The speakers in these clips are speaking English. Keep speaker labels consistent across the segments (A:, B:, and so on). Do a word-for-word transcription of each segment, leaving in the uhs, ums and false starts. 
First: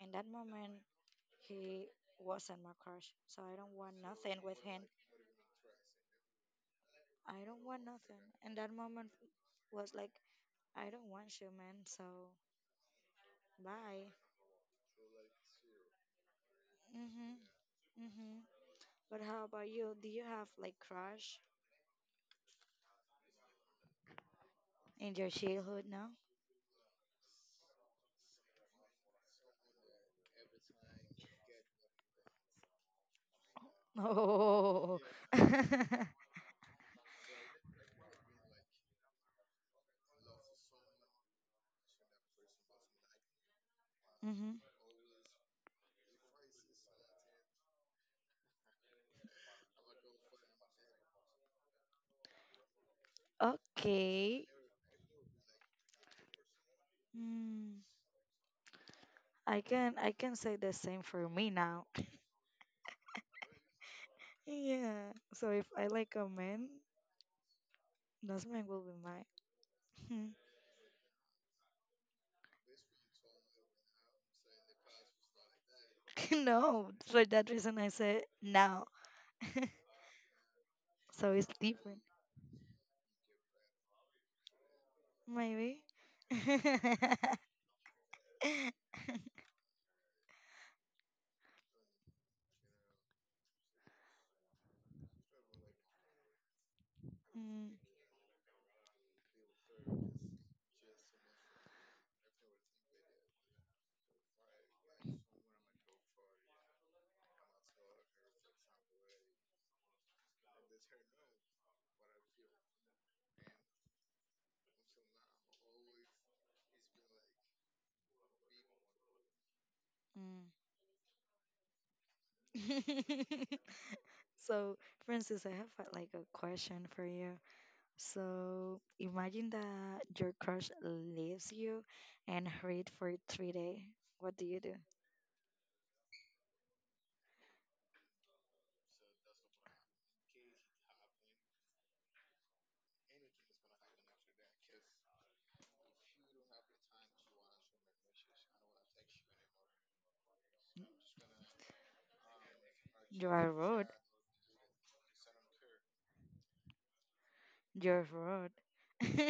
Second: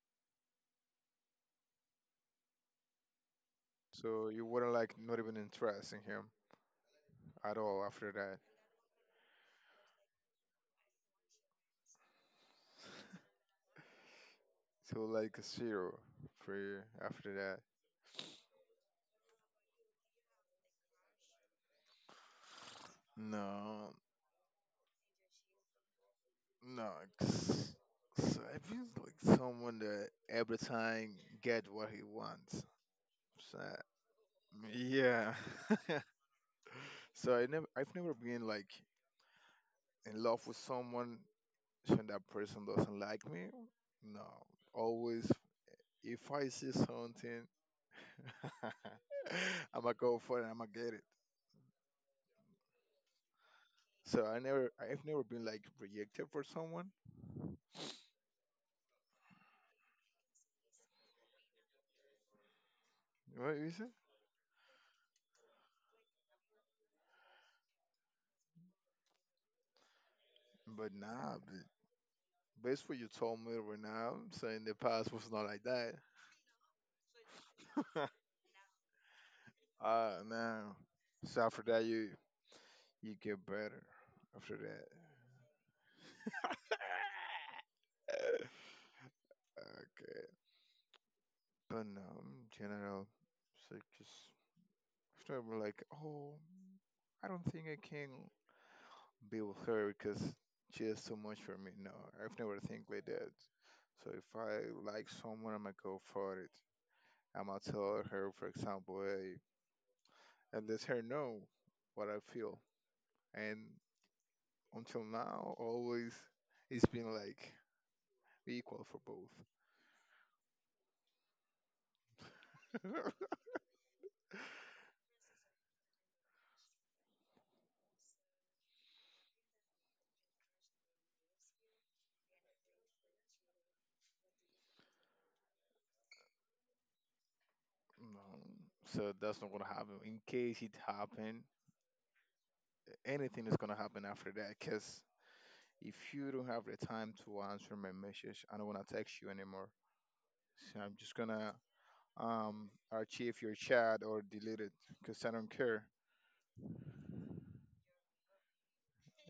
A: In that moment, he wasn't my crush, so I don't want
B: So
A: nothing
B: you
A: with
B: weren't
A: him.
B: like not even interested in him
A: I
B: at
A: don't want
B: all after
A: nothing.
B: that.
A: And that moment was like I don't want human, so bye.
B: So like zero for you after
A: Mhm,
B: that.
A: mhm. But how about you? Do you have like crush
B: No,
A: in your childhood now?
B: no, it's- so I feel like someone that every time get what he wants. So
A: Oh.
B: yeah. So I never, I've never been like in love with someone and that person doesn't like me. No,
A: Mhm.
B: always if I see something, I'ma go for it. I'ma get it. So I
A: Okay.
B: never, I've never been like rejected for someone.
A: Mm, I can I can say the same for me now.
B: What is it?
A: Yeah. So if I like a man, that man will be mine. Hmm.
B: But nah, but based what you told me right now, so in the past was not like that.
A: No, for that reason I said now.
B: Uh no.
A: So
B: So
A: it's
B: after that
A: different,
B: you you get better after that.
A: maybe.
B: Okay. But no in general it's like just after I'm like, oh I don't think
A: Mm,
B: I can be with her because she is too much for me. No, I've never think like that. So if I like someone I'ma go for it. I'ma tell her for example, hey and let her know what I feel. And until now always it's been like equal for both.
A: mm. So, Francis, I have uh, like a question for you. So, imagine that your crush leaves you and hurried for three days. What do you do?
B: No, so that's not gonna happen. In case it happen, anything is gonna happen after that. Cause if you don't have the time to answer my message, I don't wanna text you anymore. So I'm just gonna um
A: You
B: archive
A: are
B: your
A: rude.
B: chat or delete it. Cause I don't care.
A: You're rude.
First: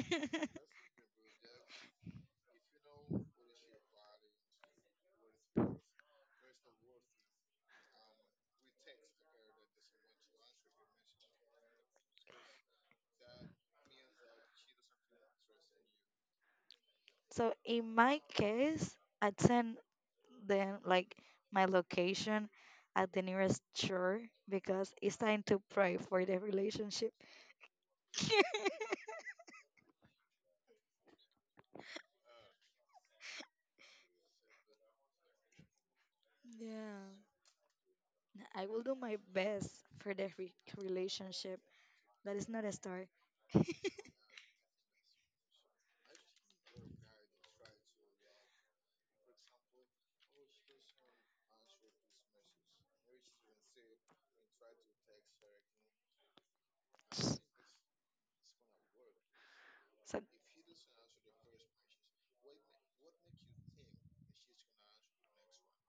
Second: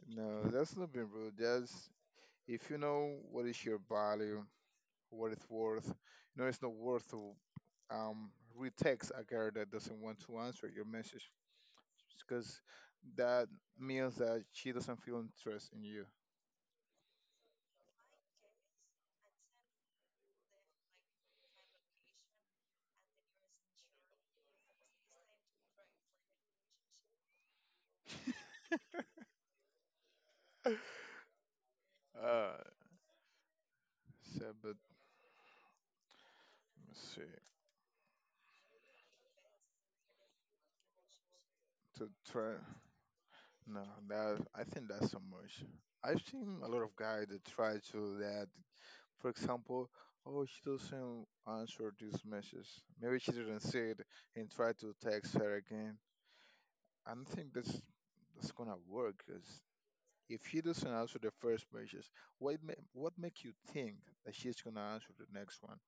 B: No, that's not being rude. That's if you know what is your value, what it's worth. You know it's not worth to um retext a girl that doesn't want to answer your message. Because that means that she doesn't feel interest in you.
A: So in my case, I send them like my location at the nearest church because it's time to pray for the relationship.
B: Uh, so but let's
A: Yeah.
B: see
A: I will do my best for that re- relationship.
B: to
A: That is
B: try.
A: not a story.
B: No, that I think that's so much. I've seen a lot of guys that try to that. For example, oh, she doesn't answer this message. Maybe she didn't see it and try to text her again. I don't think that's that's gonna work. 'Cause
A: So,
B: if she doesn't answer the first message, what ma- what make you think that she's gonna answer the next one?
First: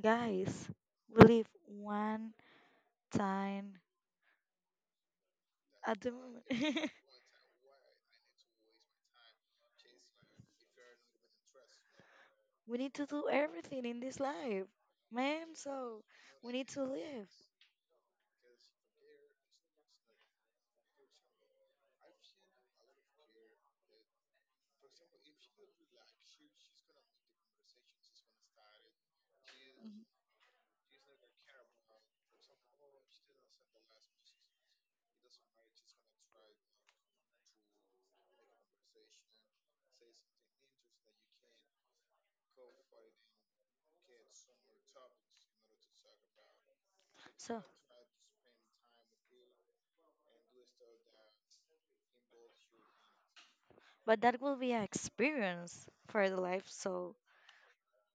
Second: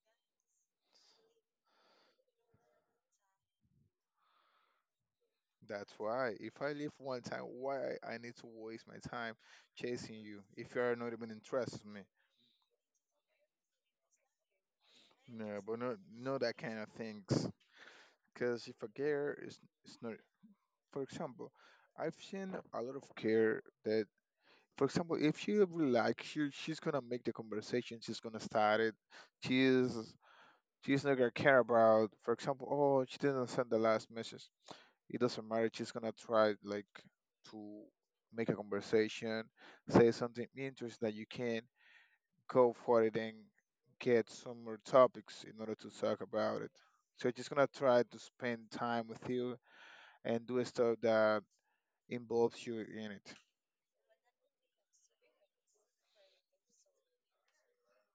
A: guys, we live one time
B: That's
A: at the
B: why.
A: moment.
B: If I leave one time, why I need to waste my time chasing you if you're not even interested in me?
A: We need to do everything in this life, man.
B: No, but no,
A: So,
B: no
A: we
B: that
A: need
B: kind
A: to
B: of
A: live.
B: things. Because if a girl is, is not, for example, I've seen a lot of girl that, for example, if she really likes you, she's gonna make the conversation. She's gonna start it. She's
A: Mhm.
B: she's not gonna care about, for example, oh, she didn't send the last message. It doesn't matter. She's gonna try like to make a conversation, say something interesting that you can go for it and get some more topics in order to talk about it. So she's
A: So,
B: gonna try to spend time with you and do stuff that involves you in it.
A: but that will be an experience for the life. So,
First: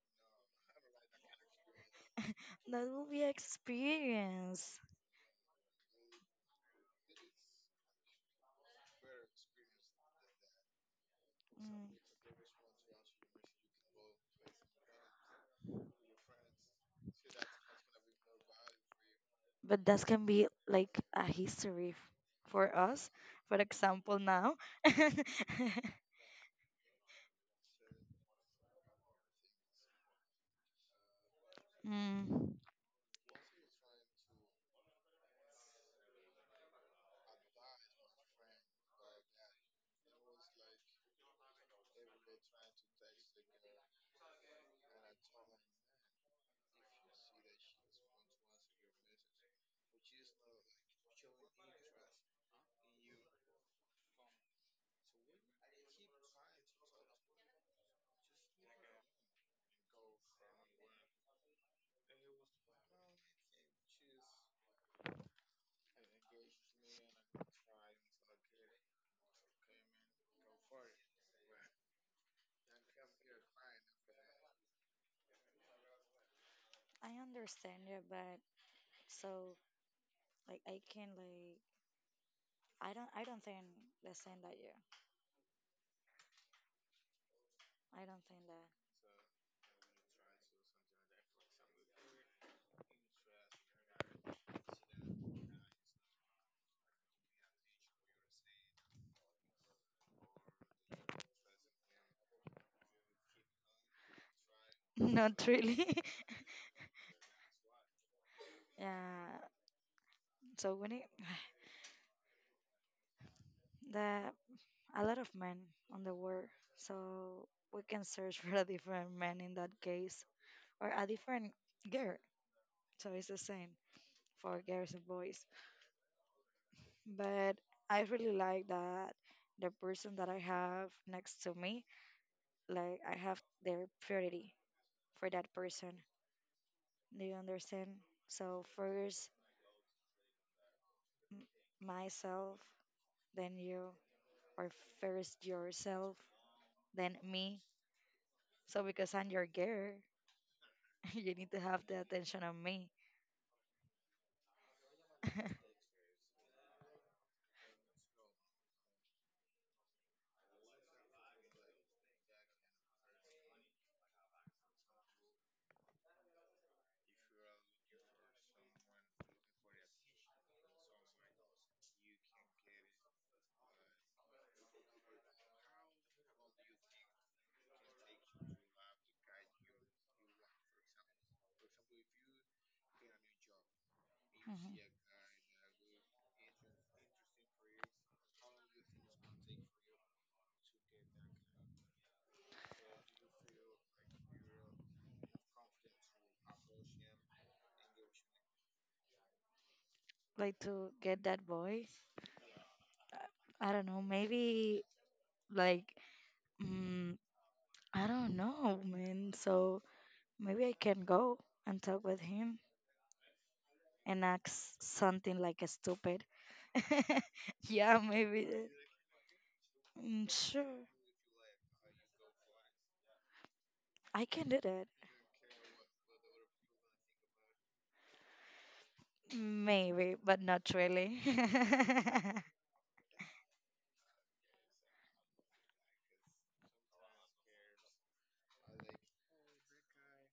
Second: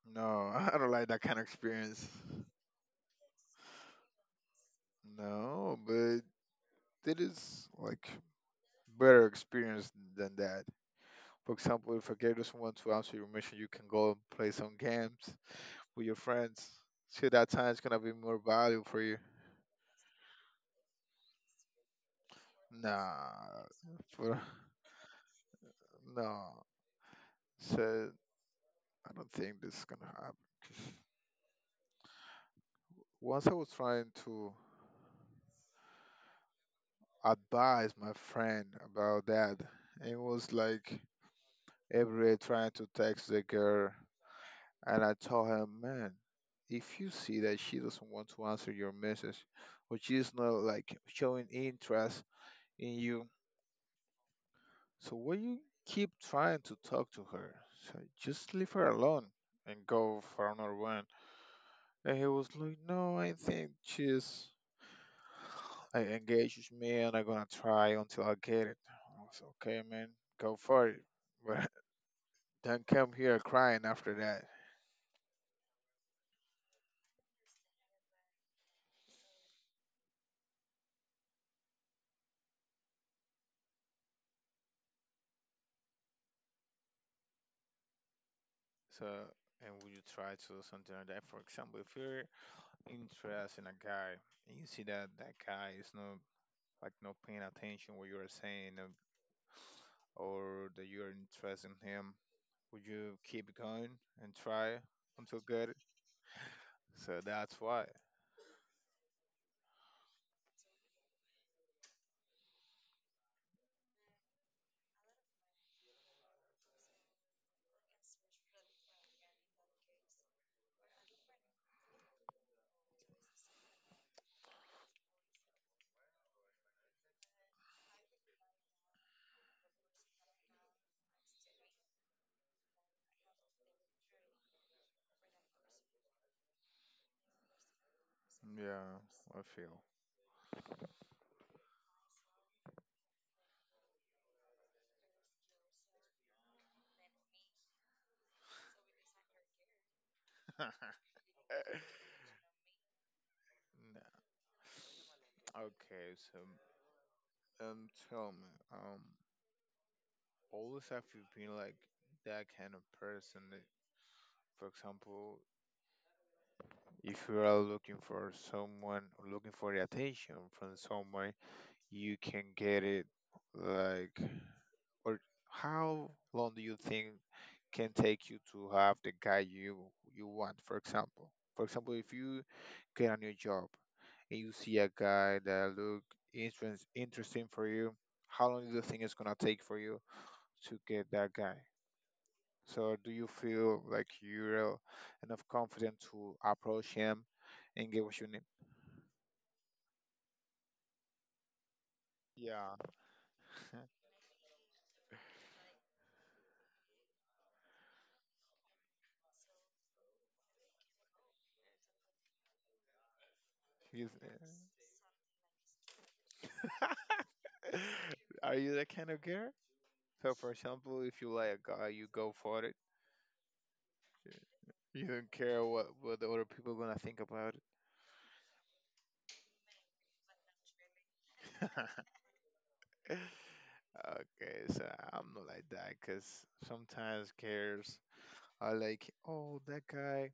B: No, I don't like that kind of experience.
A: that will be experience.
B: No, but it is like better experience than that. For
A: Mm.
B: example, if a guy doesn't want to answer your mission, you can go and play some games with your friends. See, that time is gonna be more valuable for you.
A: But that can be like a history f- for us. For
B: Nah,
A: example,
B: for
A: now.
B: no. So I don't think this is gonna happen. 'Cause
A: Mm.
B: once I was trying to advise my friend about that, and it was like every day trying to text the girl, and I told her, man, if you see that she doesn't want to answer your message, or she's not like showing interest in you, so why you keep trying to talk to her? So just leave her alone and go for another one. And he was like, no, I think she's I engage with me and I'm gonna try until I get it. I was like, okay man, go for it. But don't come here crying after that.
A: I understand you, but so like I can like I don't I don't think the same that you. I don't think that.
B: So and would you try to do something like that? For example, if you're interested in a guy and you see that that guy is not like not paying attention what you are saying um, or that you're interested in him would you keep going and try until
A: Not
B: good?
A: really.
B: So that's why.
A: Yeah. So when it the a lot of men on the world. So we can search for a different man in that case or a different girl. So it's the same for girls and boys. But I really like that the person that I have next to me, like I have their priority for that person. Do you understand? So
B: Yeah,
A: first
B: I feel.
A: m- myself, then you, or first yourself, then me. So because I'm your girl, you need to have the attention on me
B: Nah. Okay, so um, tell me, um, always have you been like that kind of person? that- For example, if you are looking for someone, looking for the attention from someone, you can get it. Like, or how long do you think can take you to have the guy you you want? For example, for example, if you get a new job and you
A: Mhm.
B: see a guy that look interest, interesting for you, how long do you think it's gonna take for you to get that guy? So do you feel like you're enough confident to approach him and get what you need?
A: Like to get that boy?
B: Yeah.
A: I don't know, maybe like mm, I don't know, man. So maybe I can go and talk with him
B: You
A: and ask something like a stupid yeah, maybe
B: Are
A: that-
B: you that kind of girl?
A: mm,
B: So for
A: sure.
B: example, if you like a guy, you go for it.
A: I can do that,
B: You don't care what what the other people gonna think about
A: maybe but not really.
B: Okay, so I'm not like that because sometimes cares are like, oh, that guy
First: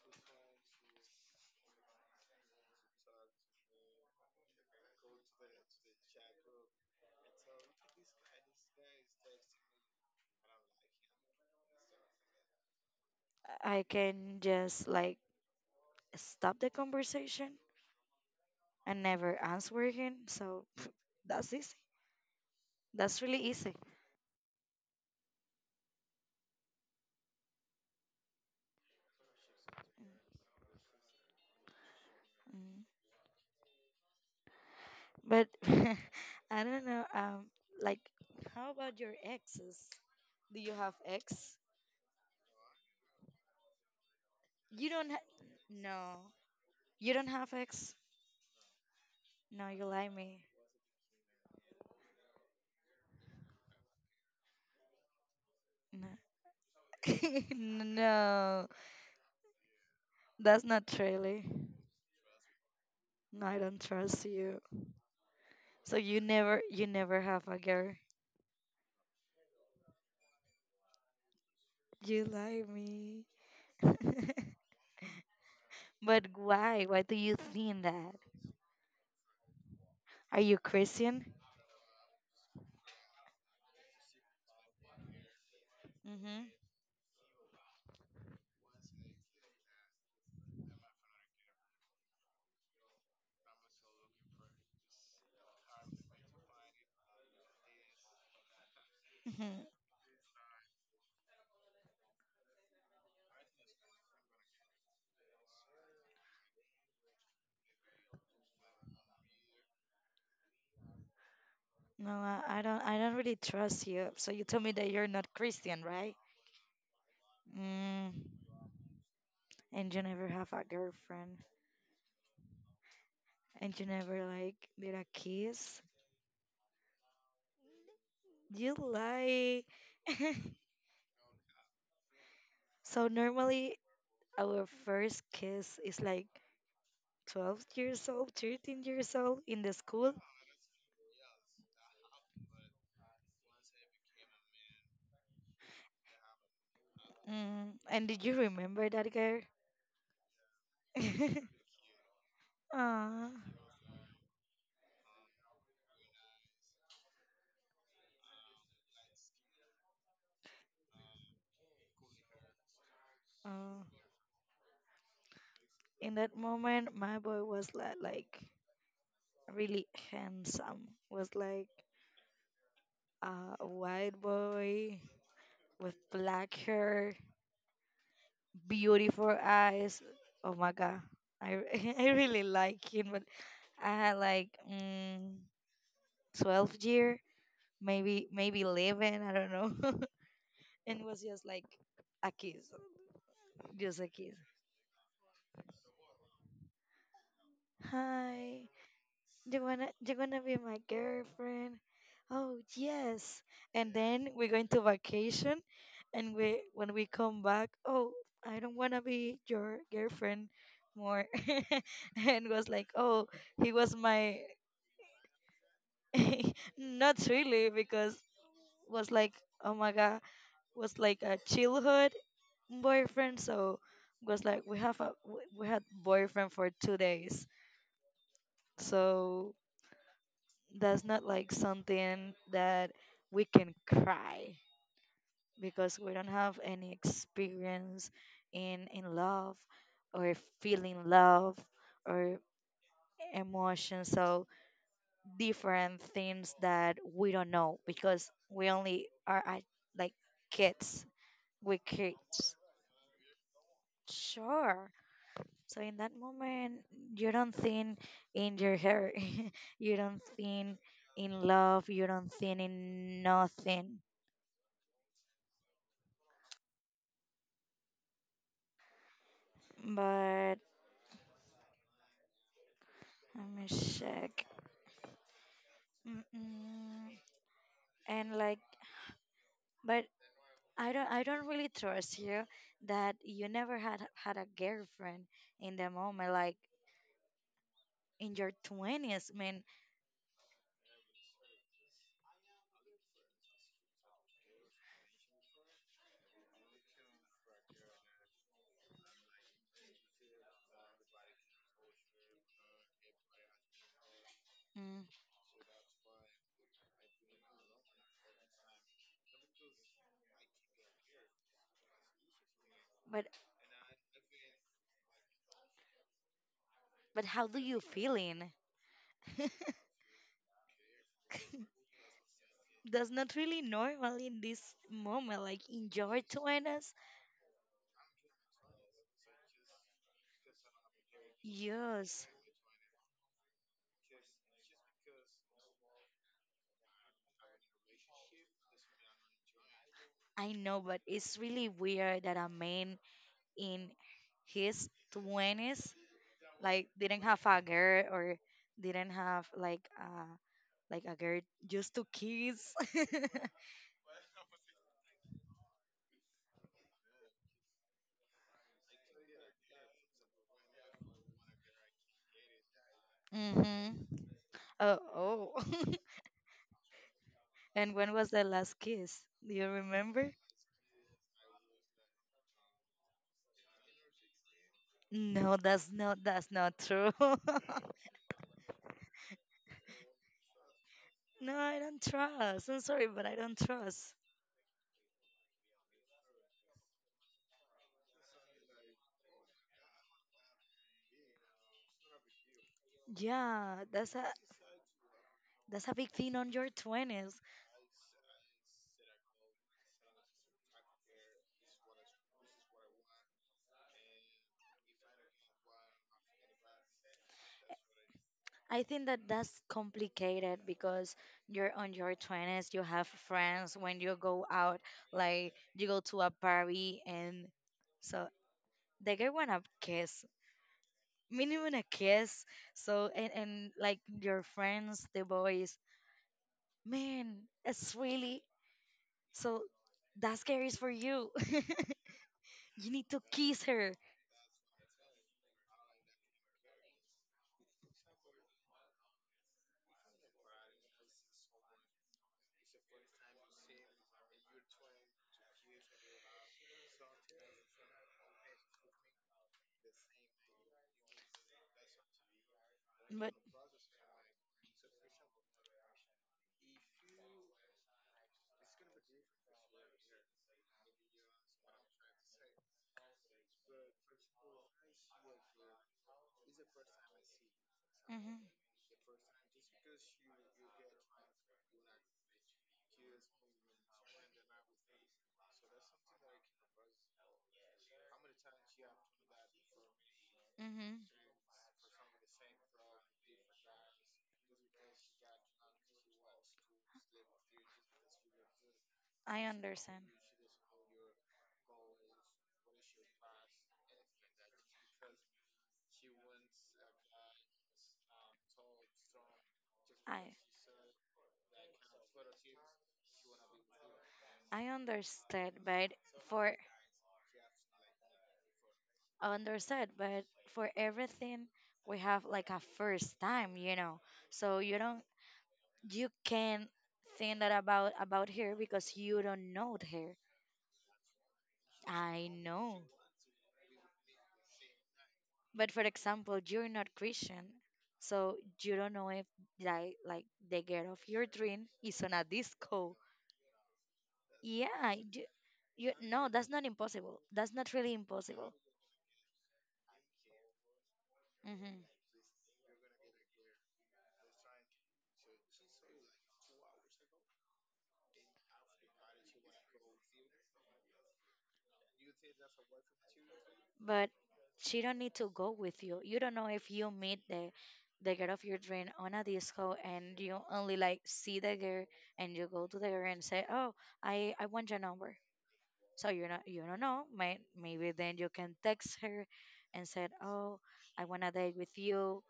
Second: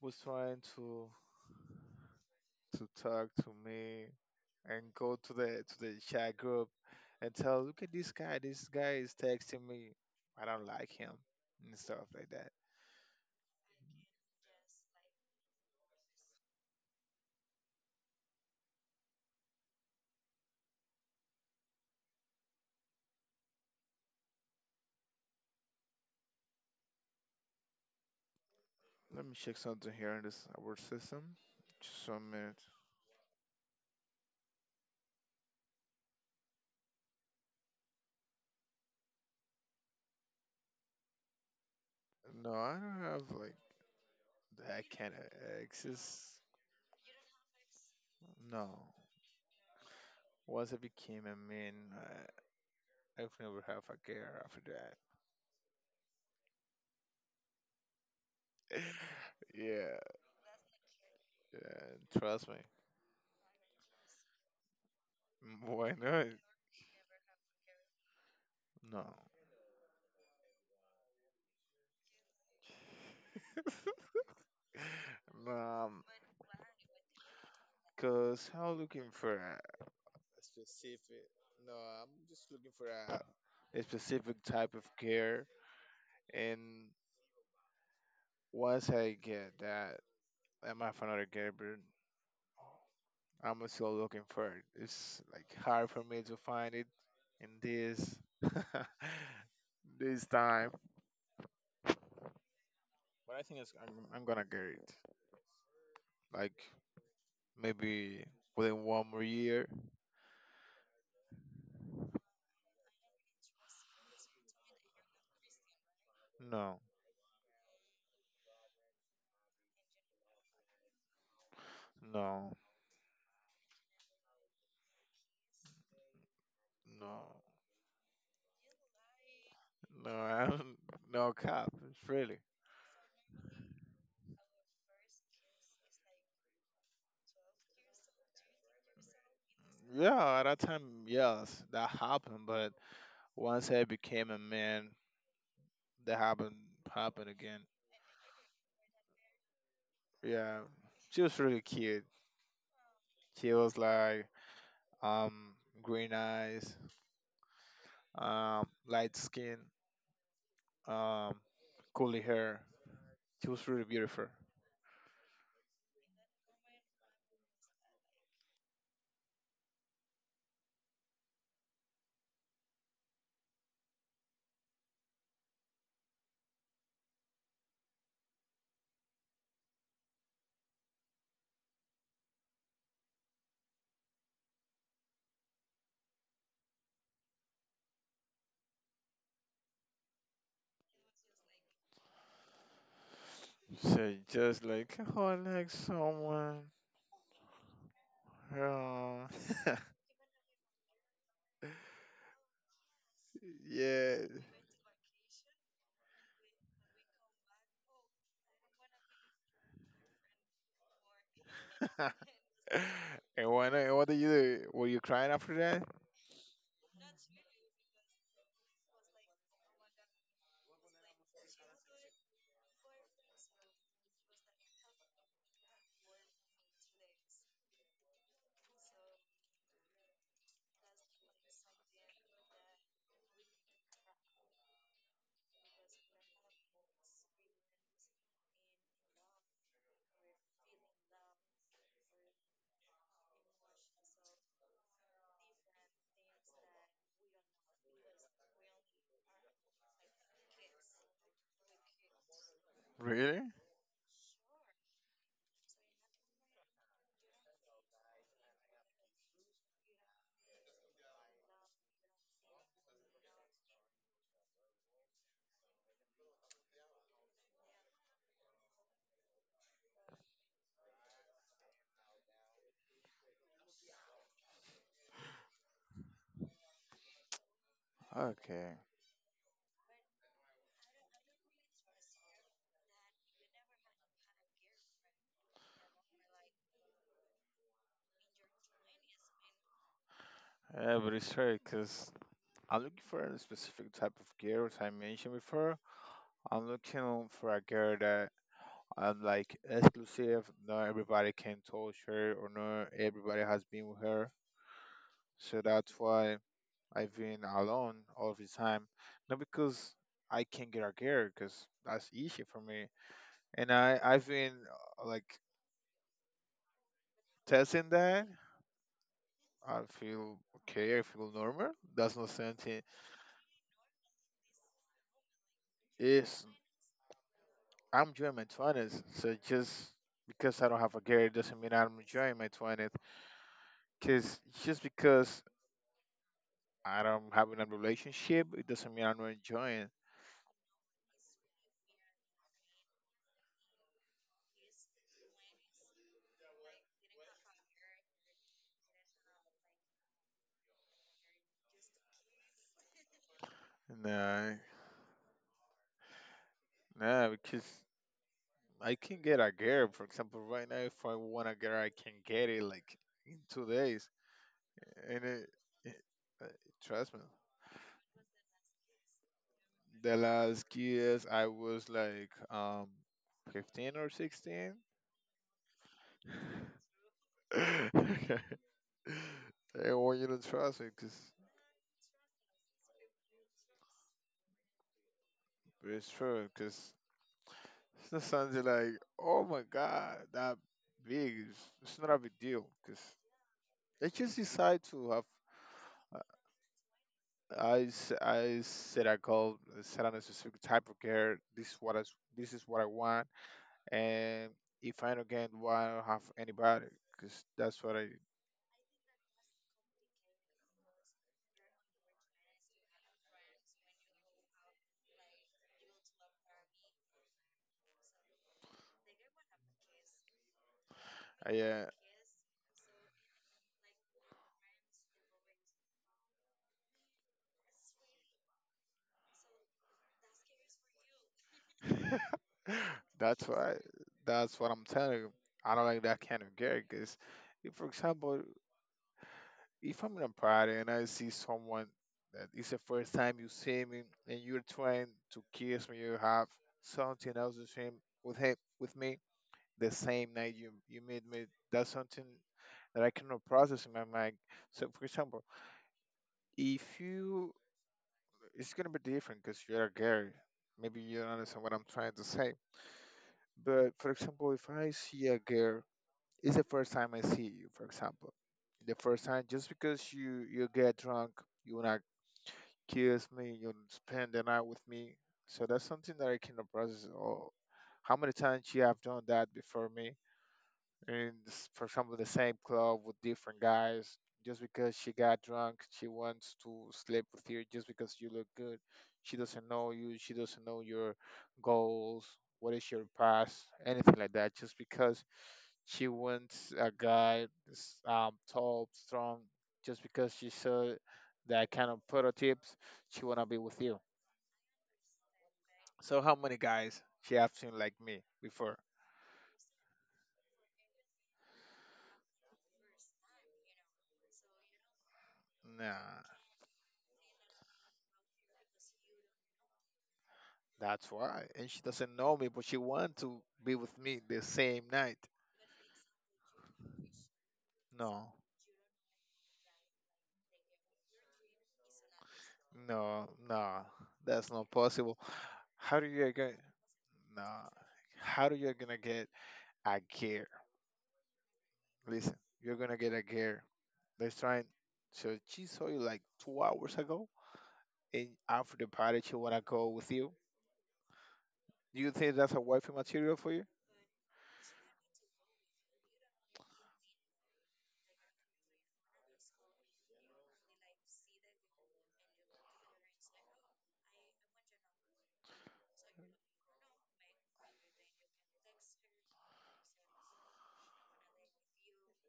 B: was trying to to talk to me and go to the to the chat group and tell, look at this guy, this guy is texting me. I don't like him and stuff like that.
A: I can just like stop the conversation and never answer again. So that's easy. That's really easy.
B: Let me check something here in this our system. Just one minute.
A: Mm. But I don't know. Um, like, how about your exes? Do you have ex?
B: No, I don't have like that
A: You don't.
B: kind of
A: Ha- no,
B: access.
A: you don't have ex.
B: No.
A: No, you lie me.
B: Once I became a man, I, I've never have a girl after
A: No. No,
B: that. yeah,
A: that's not really.
B: yeah, trust me.
A: No, I don't trust you.
B: Why
A: So you
B: not?
A: never, you never have a girl.
B: No.
A: You lie me.
B: Um,
A: But why? Why do you think that?
B: cause I'm looking for a
A: Are you
B: specific.
A: Christian?
B: No, I'm just looking for a, a specific type of care.
A: Mm-hmm.
B: And once I get that, I'm have another care, but I'm still looking for it. It's like hard for me to find it in this this time. But I think it's, I'm, I'm gonna get it. Like maybe within one more year.
A: No, I I don't. I don't really trust you. So you told me that you're not Christian, right?
B: No,
A: Mm, and you never have a girlfriend,
B: no,
A: and you never like did a kiss.
B: no,
A: You lie.
B: no. I'm, no cap. Really.
A: So normally our first kiss is like twelve years old, thirteen years old in the school.
B: Yeah, at that time, yes, that happened. But once I became a man, that happened happened again.
A: Mm, and did you remember that girl?
B: Yeah, she was really cute.
A: Aw.
B: She was like um green eyes, um light skin, um curly hair. She was really
A: Oh.
B: beautiful.
A: In that moment, my boy was like, like, really handsome. Was like uh, a white boy with black hair, beautiful eyes. Oh my god, I I really like him. But I had like mm, twelve year, maybe maybe eleven, I don't know. And it was just like a kiss, just a
B: So
A: kiss.
B: just like oh, I like someone.
A: Hi,
B: Oh.
A: you wanna you wanna be my girlfriend? Oh yes. And
B: Yeah.
A: then we're going to vacation and we when we come back, oh, I don't wanna be your girlfriend more. And was like, oh,
B: And
A: he
B: what?
A: was
B: And what did you
A: my.
B: do? Were you crying after that?
A: Not really, because was like, oh my god, was like a childhood boyfriend. So was like we have a we we had boyfriend for two days, so that's not like something that we can cry because we don't have any experience in in love or feeling love or emotion. So different things that we don't know because we only are at, like kids, we kids.
B: Really?
A: Sure. So in that moment, you don't think in your hair, you don't think in love, you don't think in nothing. But let me check. Mm-mm. And like,
B: Okay.
A: but I don't, I don't really trust you that you never had had a girlfriend in the moment, like in your twenties. I mean,
B: Yeah, but it's hard because I'm looking for a specific type of girl, as I mentioned before. I'm looking for a girl that I'm like exclusive. Not everybody can touch her, or not everybody has been with her.
A: mm,
B: So that's why I've been alone all the time. Not because I can get a girl, because that's easy for me.
A: but
B: And I, I've been uh, like
A: but how do you
B: testing that.
A: feeling?
B: I feel okay. I feel normal. That's not something.
A: That's not really normal in this moment. Like in your
B: It's
A: twenties,
B: I'm enjoying my twenties, so just because I don't have a girl doesn't mean I'm
A: yes,
B: enjoying my twenties. Cause just because I don't have a relationship, it doesn't mean I'm not enjoying.
A: I know, but it's really weird that a man in his twenties like didn't have a girl or didn't have like uh like a girl just to kiss.
B: No, no, because I can get a girl, for example, right now. If I want a girl, I can get it like in two
A: Mhm.
B: days.
A: Oh,
B: And it,
A: oh.
B: it, uh, trust me,
A: And when was the last kiss? Do you
B: the
A: remember?
B: last years I was like um fifteen or sixteen.
A: No, that's not that's not true.
B: I want you to trust me because
A: No, I don't trust. I'm sorry, but I don't trust.
B: it's true. Because sometimes you're like, oh my god, that big. It's, it's not a big deal. Because
A: Yeah,
B: they
A: that's a
B: just decide to have.
A: that's a big thing on your twenties.
B: I, s- I said I called, said I on a specific type of care. This is what I, s- this is what I want, and if I don't get what I don't have anybody, because that's what I,
A: I think that that's complicated because you're on your twenties, you have friends when you go out, like you go to a party and so the guy want a kiss,
B: I
A: minimum a
B: uh,
A: kiss. So and, and like your friends, the boys, man, it's really so that guy is for you. You need to
B: that's
A: kiss
B: why
A: her.
B: that's what I'm telling you. I don't like that kind of gear because, if, for example, if I'm in a party and I see someone that it's the first time you see me and you're trying to kiss me, you have something else to share with him with me the same night you you meet me. That's something that I
A: But
B: cannot process in my mind. So, for example, if you, it's going to be different because you're a girl. Maybe you don't understand what I'm trying to say. But for example, if I see a girl, it's the first time I see you, for example.
A: hmm
B: The first time, just because you, you get drunk, you want to kiss me, you wanna spend the night with me. So that's something that I cannot process. Oh, how many times you have done that before me?
A: hmm
B: In s- for example, the same club with different guys, just because she got drunk, she wants to sleep with you just because you look good. She
A: I
B: doesn't know
A: understand.
B: you, she doesn't know your goals, what is your past, anything like that. Just because she wants a guy s- um, tall, strong, just because
A: I
B: she saw that kind of prototypes, she want to be with you.
A: I understood, but
B: So how
A: for
B: many guys she have seen like me before?
A: understood but for everything we have like a first time, you know so you don't you
B: Nah.
A: can't think that about about her because you don't know her.
B: That's why. And she doesn't
A: I
B: know me, but she
A: know,
B: wants to be with me the same night.
A: but for example you're not Christian,
B: No,
A: so you don't know if like like the girl of your dream is on a disco.
B: no, no. That's not
A: Yeah,
B: possible.
A: you, you
B: How do
A: no
B: you
A: that's
B: get?
A: not impossible,
B: No.
A: that's not really
B: How
A: impossible.
B: do you gonna get a girl?
A: Hmm.
B: Listen, you're gonna get a girl. Let's try. And, so she saw you like two hours ago, and after the party, she wanna go with you. Do you think that's a wifey material for you?
A: But she don't need to go with you. You don't know if you meet the the girl of your dream on a disco and you only like see the girl and you go to the girl and say, "Oh, I I want your number." So you're not you don't know. May, maybe then you can text her and said, "Oh, I want to date with you."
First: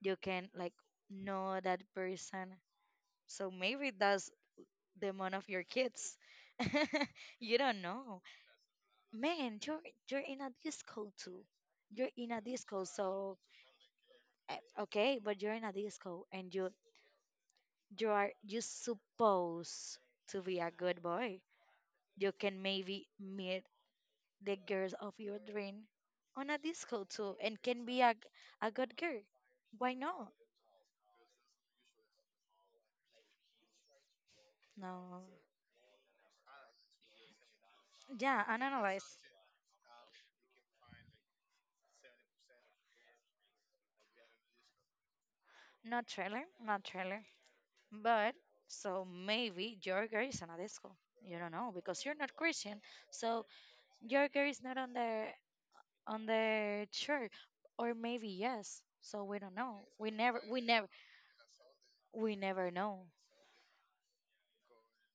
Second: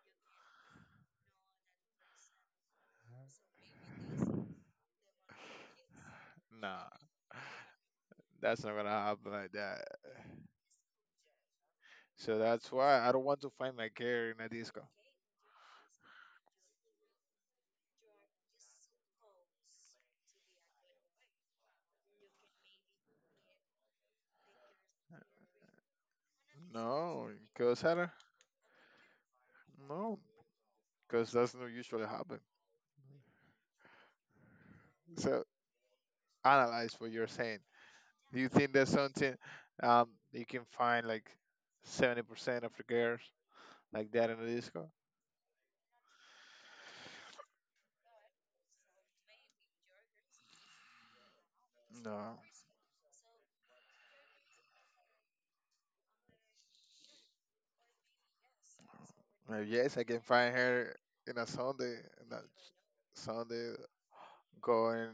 A: You can like know that person. So maybe that's the mom of your kids.
B: Nah,
A: You don't know.
B: that's not gonna happen like
A: Man, you're
B: that.
A: you're in a disco too. You're in
B: So
A: a
B: that's
A: disco,
B: why I don't
A: so
B: want to find my girl in a
A: eh,
B: disco.
A: okay, but you're in a disco and you you are you supposed to be a good boy. You can maybe meet the girls of your dream on a disco
B: No,
A: too and
B: because
A: can
B: I
A: be
B: don't.
A: a, a good girl. Why
B: No,
A: not?
B: because that's not usually happen.
A: No.
B: So analyze what you're saying. Do
A: Yeah,
B: you think there's
A: analyze.
B: something um you can find like seventy percent of the girls like that in the disco?
A: Not trailer, not trailer. But so maybe Jorger is on a disco. You don't know because you're not
B: No.
A: Christian. So Jorger is not on the on the church, or maybe yes. So we don't
B: Well,
A: know.
B: yes, I
A: We
B: can
A: never,
B: find
A: we never,
B: her in a Sunday, in
A: we
B: a
A: never know.
B: Sunday going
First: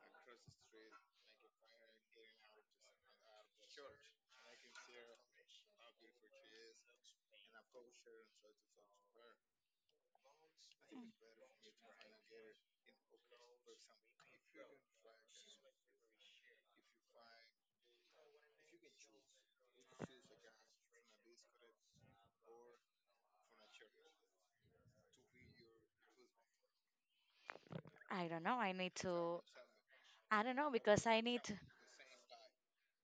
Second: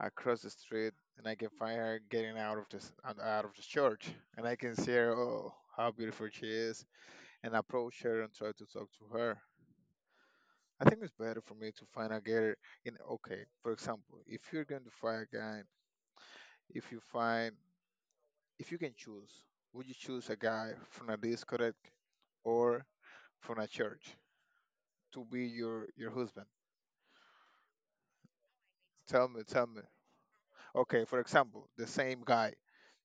B: across the street, and I can find her getting out of this out out of the church, and I can see her. Oh, how beautiful she is, and approach her and try to talk to her. I think it's better for me to find a gear in okay, for example, if you're going to find a guy, if you find if you can choose, would you choose a guy from a discotheque or from a church to be your your husband?
A: I don't know. I need
B: Tell
A: to.
B: me, tell me.
A: I don't know
B: Okay,
A: because
B: for
A: I need to-
B: example, the same guy.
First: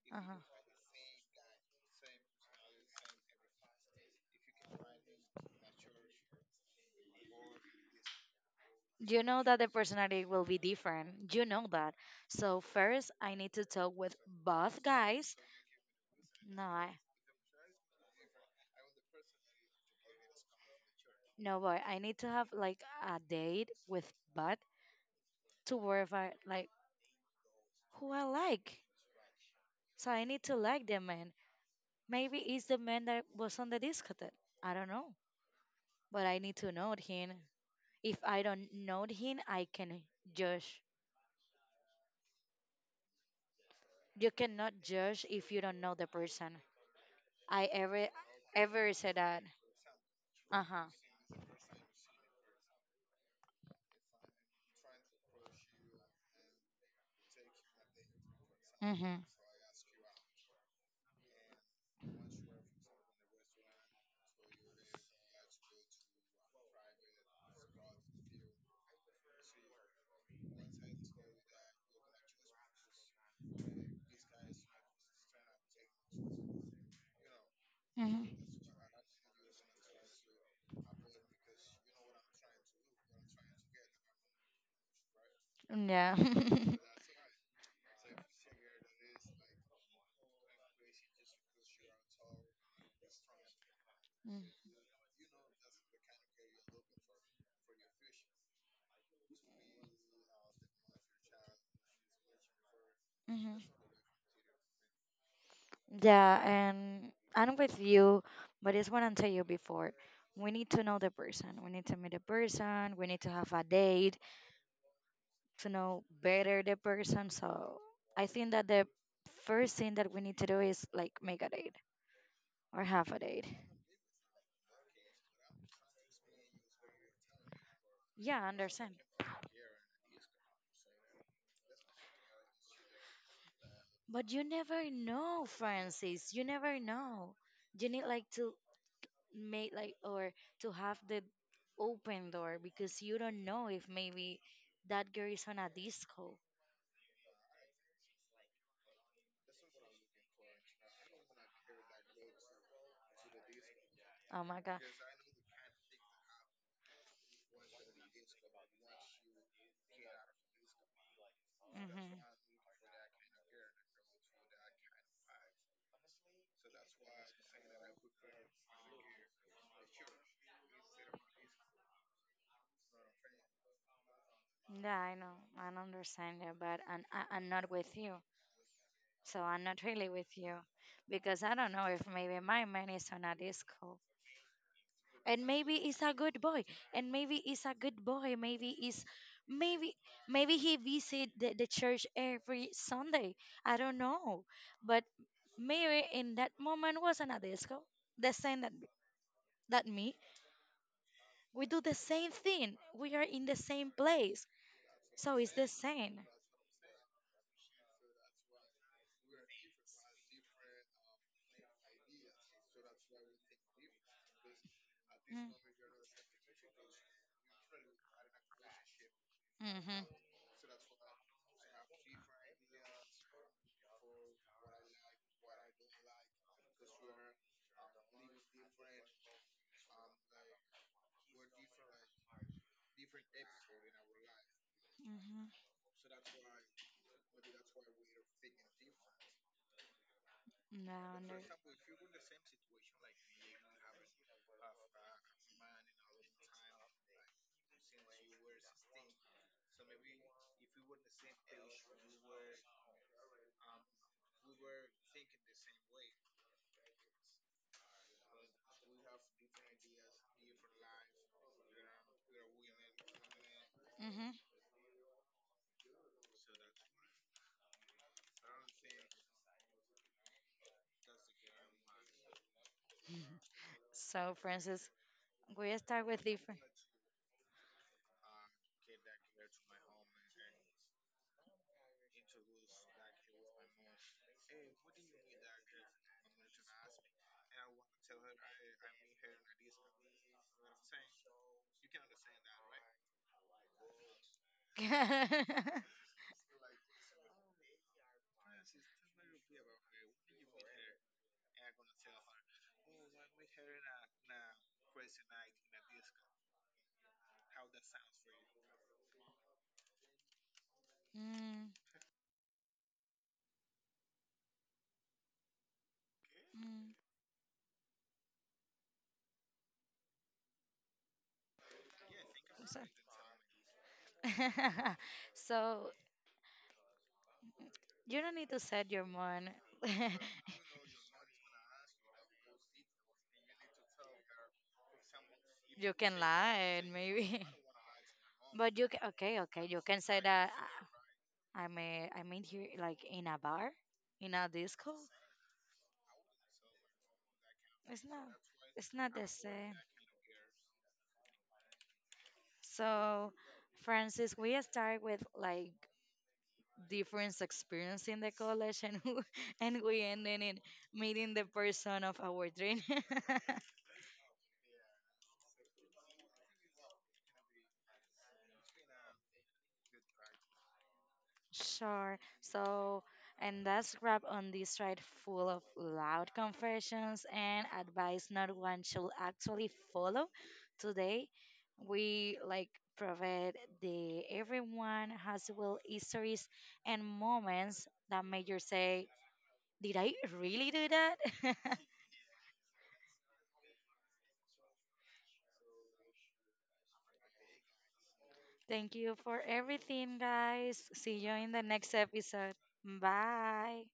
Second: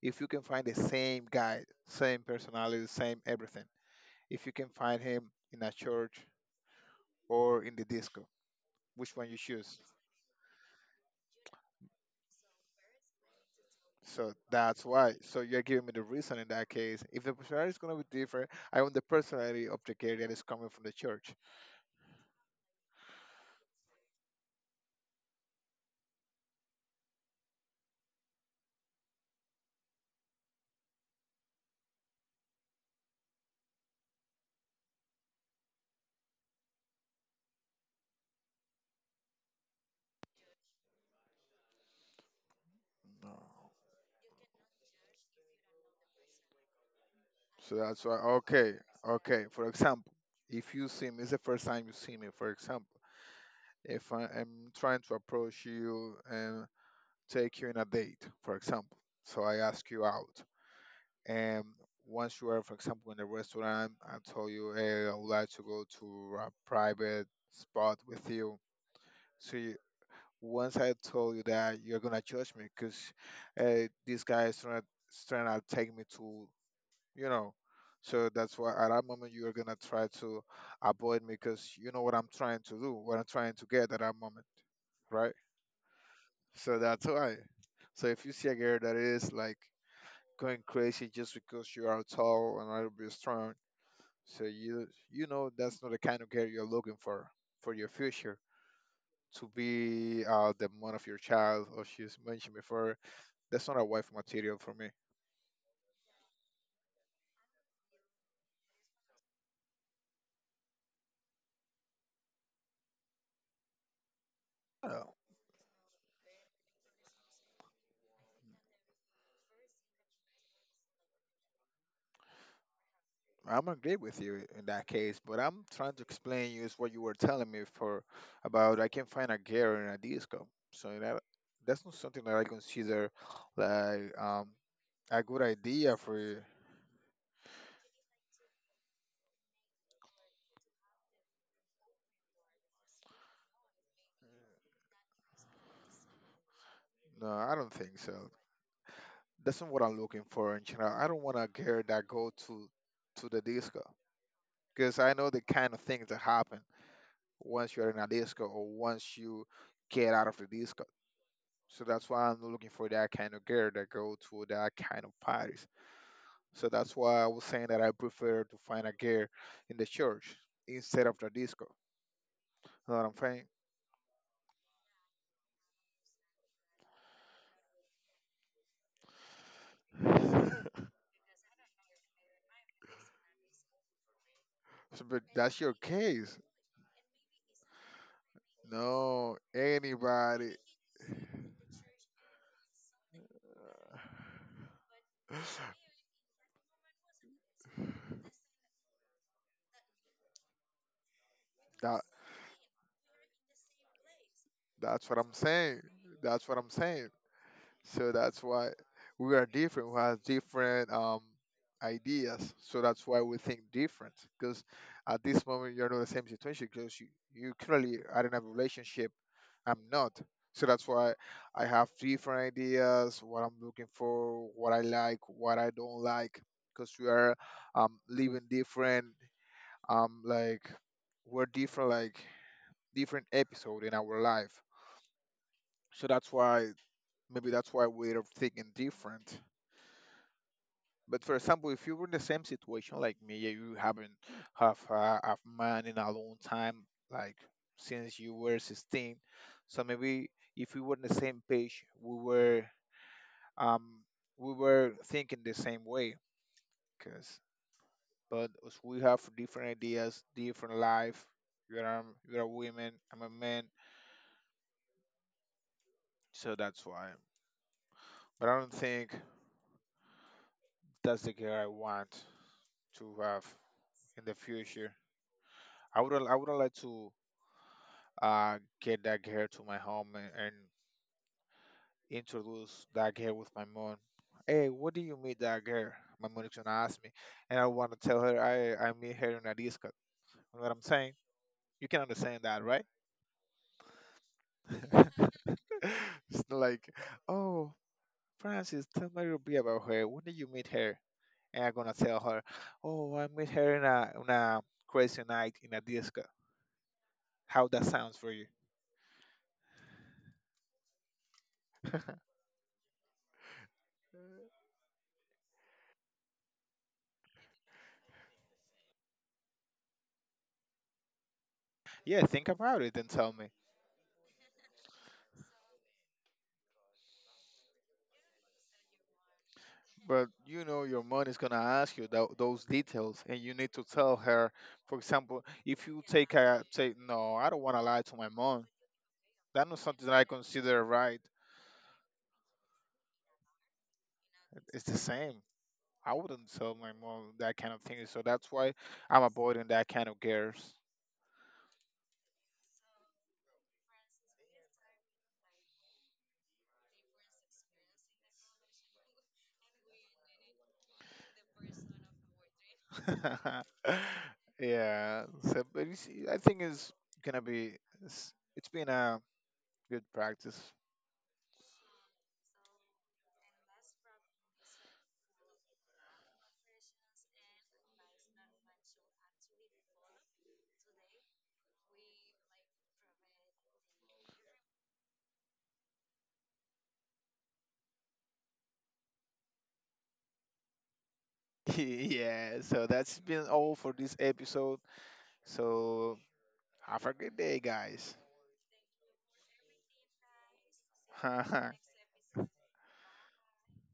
B: If you can
A: Uh-huh.
B: find the same guy, same personality, same everything. If you can find him in a church or in the disco, which
A: You
B: one you
A: know that the
B: choose?
A: personality will be different. You know that. So first, I need to talk with
B: So
A: both
B: that's why.
A: guys.
B: So you're giving me the reason in
A: No,
B: that
A: I,
B: case. If the personality is going to be different, I want the personality of the guy that is coming from the church.
A: no, boy. I need to have like a date with both to verify like who I like. So I need to like the man. Maybe it's the man that was on the discotheque. I don't know. But I need to know him. If I don't know him, I can judge.
B: No.
A: You cannot judge if you don't know the person. I
B: So that's
A: ever
B: why. Okay.
A: ever said that.
B: Okay. For example, if
A: Uh-huh.
B: you see me, it's the first time you see me. For example, if I am trying to approach you and take you in a date, for example,
A: Mm-hmm.
B: so I ask you out, and once you are, for example, in a restaurant, I tell you, hey, I would like to go to a private spot with you. So you, once I told you that you're gonna judge me because uh, this guy is trying to, trying to take me to, you know. So
A: Mm-hmm.
B: that's why at that moment you are gonna try to avoid me because you know what I'm trying to do, what I'm trying to get at that moment, right?
A: Yeah.
B: So that's why. So if you see a girl that is like going crazy just because you are tall and a little bit strong, so you you know that's not the kind of girl you're looking for for your future to be uh, the mom of your child, or she's mentioned before,
A: Mm-hmm.
B: that's not a wife material for me.
A: Yeah, and I'm with you, but it's what I tell you before. We need to know the person. We need to meet the person. We need to have a date
B: Uh,
A: to know better the person. So I think that the first thing that we need to do is like make a date or have a date.
B: I'm agree with you in that case, but I'm trying to explain you is what you were telling me for
A: Yeah, I
B: about I
A: understand.
B: can find a girl in a disco. So that that's not something that I consider like
A: But you
B: um
A: never
B: a good
A: know,
B: idea for
A: Francis.
B: you.
A: You never know. You need like to make like or to have the open door because you don't know if maybe that girl is on a disco.
B: No, I don't think so. That's not what I'm looking for in general. I don't want a girl that go to to the disco
A: Oh my.
B: because I know the kind of things that happen once you're in a disco or once you get out of the disco. So that's
A: Mm-hmm.
B: why I'm looking for that kind of girl that go to that kind of parties. So that's why I was saying that I prefer to find a girl in the church instead of the disco. You know what I'm
A: Yeah, I know. I don't understand you, but I'm, I- I'm not with you. So I'm not really with
B: saying?
A: you because I don't know if maybe my man is on a disco.
B: So, but
A: And
B: that's your
A: maybe he's a
B: case.
A: good boy. And maybe he's a good boy. Maybe he's
B: No,
A: maybe
B: anybody.
A: maybe he visit the, the church every Sunday. I don't know. But maybe in that moment was on a disco. The same that that me. We do the
B: That
A: same thing. We are in the same place.
B: that's what I'm
A: So it's the
B: saying.
A: same.
B: That's what I'm saying. So that's why we are different. We have different um, ideas. So that's why we think different. Because at this moment, you're not in the same situation because you, you currently are in a relationship.
A: Mm.
B: I'm
A: Mhm.
B: not. So that's why I have different ideas, what I'm looking for, what I like, what I don't like. Because we are um, living different, um, like we're different, like different episode in our life.
A: Mhm.
B: So that's why maybe that's why we're thinking different.
A: No,
B: But
A: no.
B: for example, if you were in the same situation like me, yeah, you haven't have uh, a man in a long time, like since you were sixteen. So maybe if we were on the same page, we were um we were thinking the same way, cause but as we have different ideas, different life. You're a, you're a woman, I'm a man,
A: Mhm.
B: so that's why. But I don't think that's the girl I want to have in the
A: So, Francis,
B: future.
A: we
B: I
A: start
B: would
A: with
B: I would
A: different.
B: like to uh, get that girl to my home and, and introduce that girl with my mom. Hey, what do you meet that girl? My mom is gonna ask me, and I want to tell her I I meet her in a disco. You know what I'm saying? You can understand that, right? it's not like, oh, Francis, tell me a little bit about her. When did you meet her? And I'm gonna tell her, oh, I met her in a in a crazy night in a disco. How that sounds for you?
A: Mm, mm,
B: Yeah, think about
A: I'm
B: it and tell me.
A: sorry. So you don't need to set your mind.
B: But you know, your mom is gonna ask you tho- those details, and you need to tell her. For example, if
A: You
B: you
A: can
B: take
A: lie,
B: a
A: and
B: say, no,
A: maybe.
B: I don't want to lie to my mom.
A: But you can, okay, okay.
B: That's not
A: You can
B: something that
A: say
B: I
A: that
B: consider
A: uh,
B: right.
A: I mean, I mean here, like in a bar, in a
B: It's
A: disco.
B: the same. I wouldn't tell my mom that kind of
A: It's
B: thing. So
A: not,
B: that's why
A: it's not
B: I'm
A: the
B: avoiding
A: same.
B: that kind of girls.
A: So, Francis, we start with like different experience in the college, and and we ended in meeting the person of our dream.
B: yeah. So, but you see, I think it's gonna be. It's, it's been a good practice.
A: Sure. So, and that's wrap on this ride full of loud confessions and advice not one should actually follow. Today, we like provide the everyone has well histories and moments that made you say, "Did I really do that?"
B: yeah. So that's been all for this episode. So have a great day, guys.
A: Thank you for everything, guys. See you in the next episode. Bye.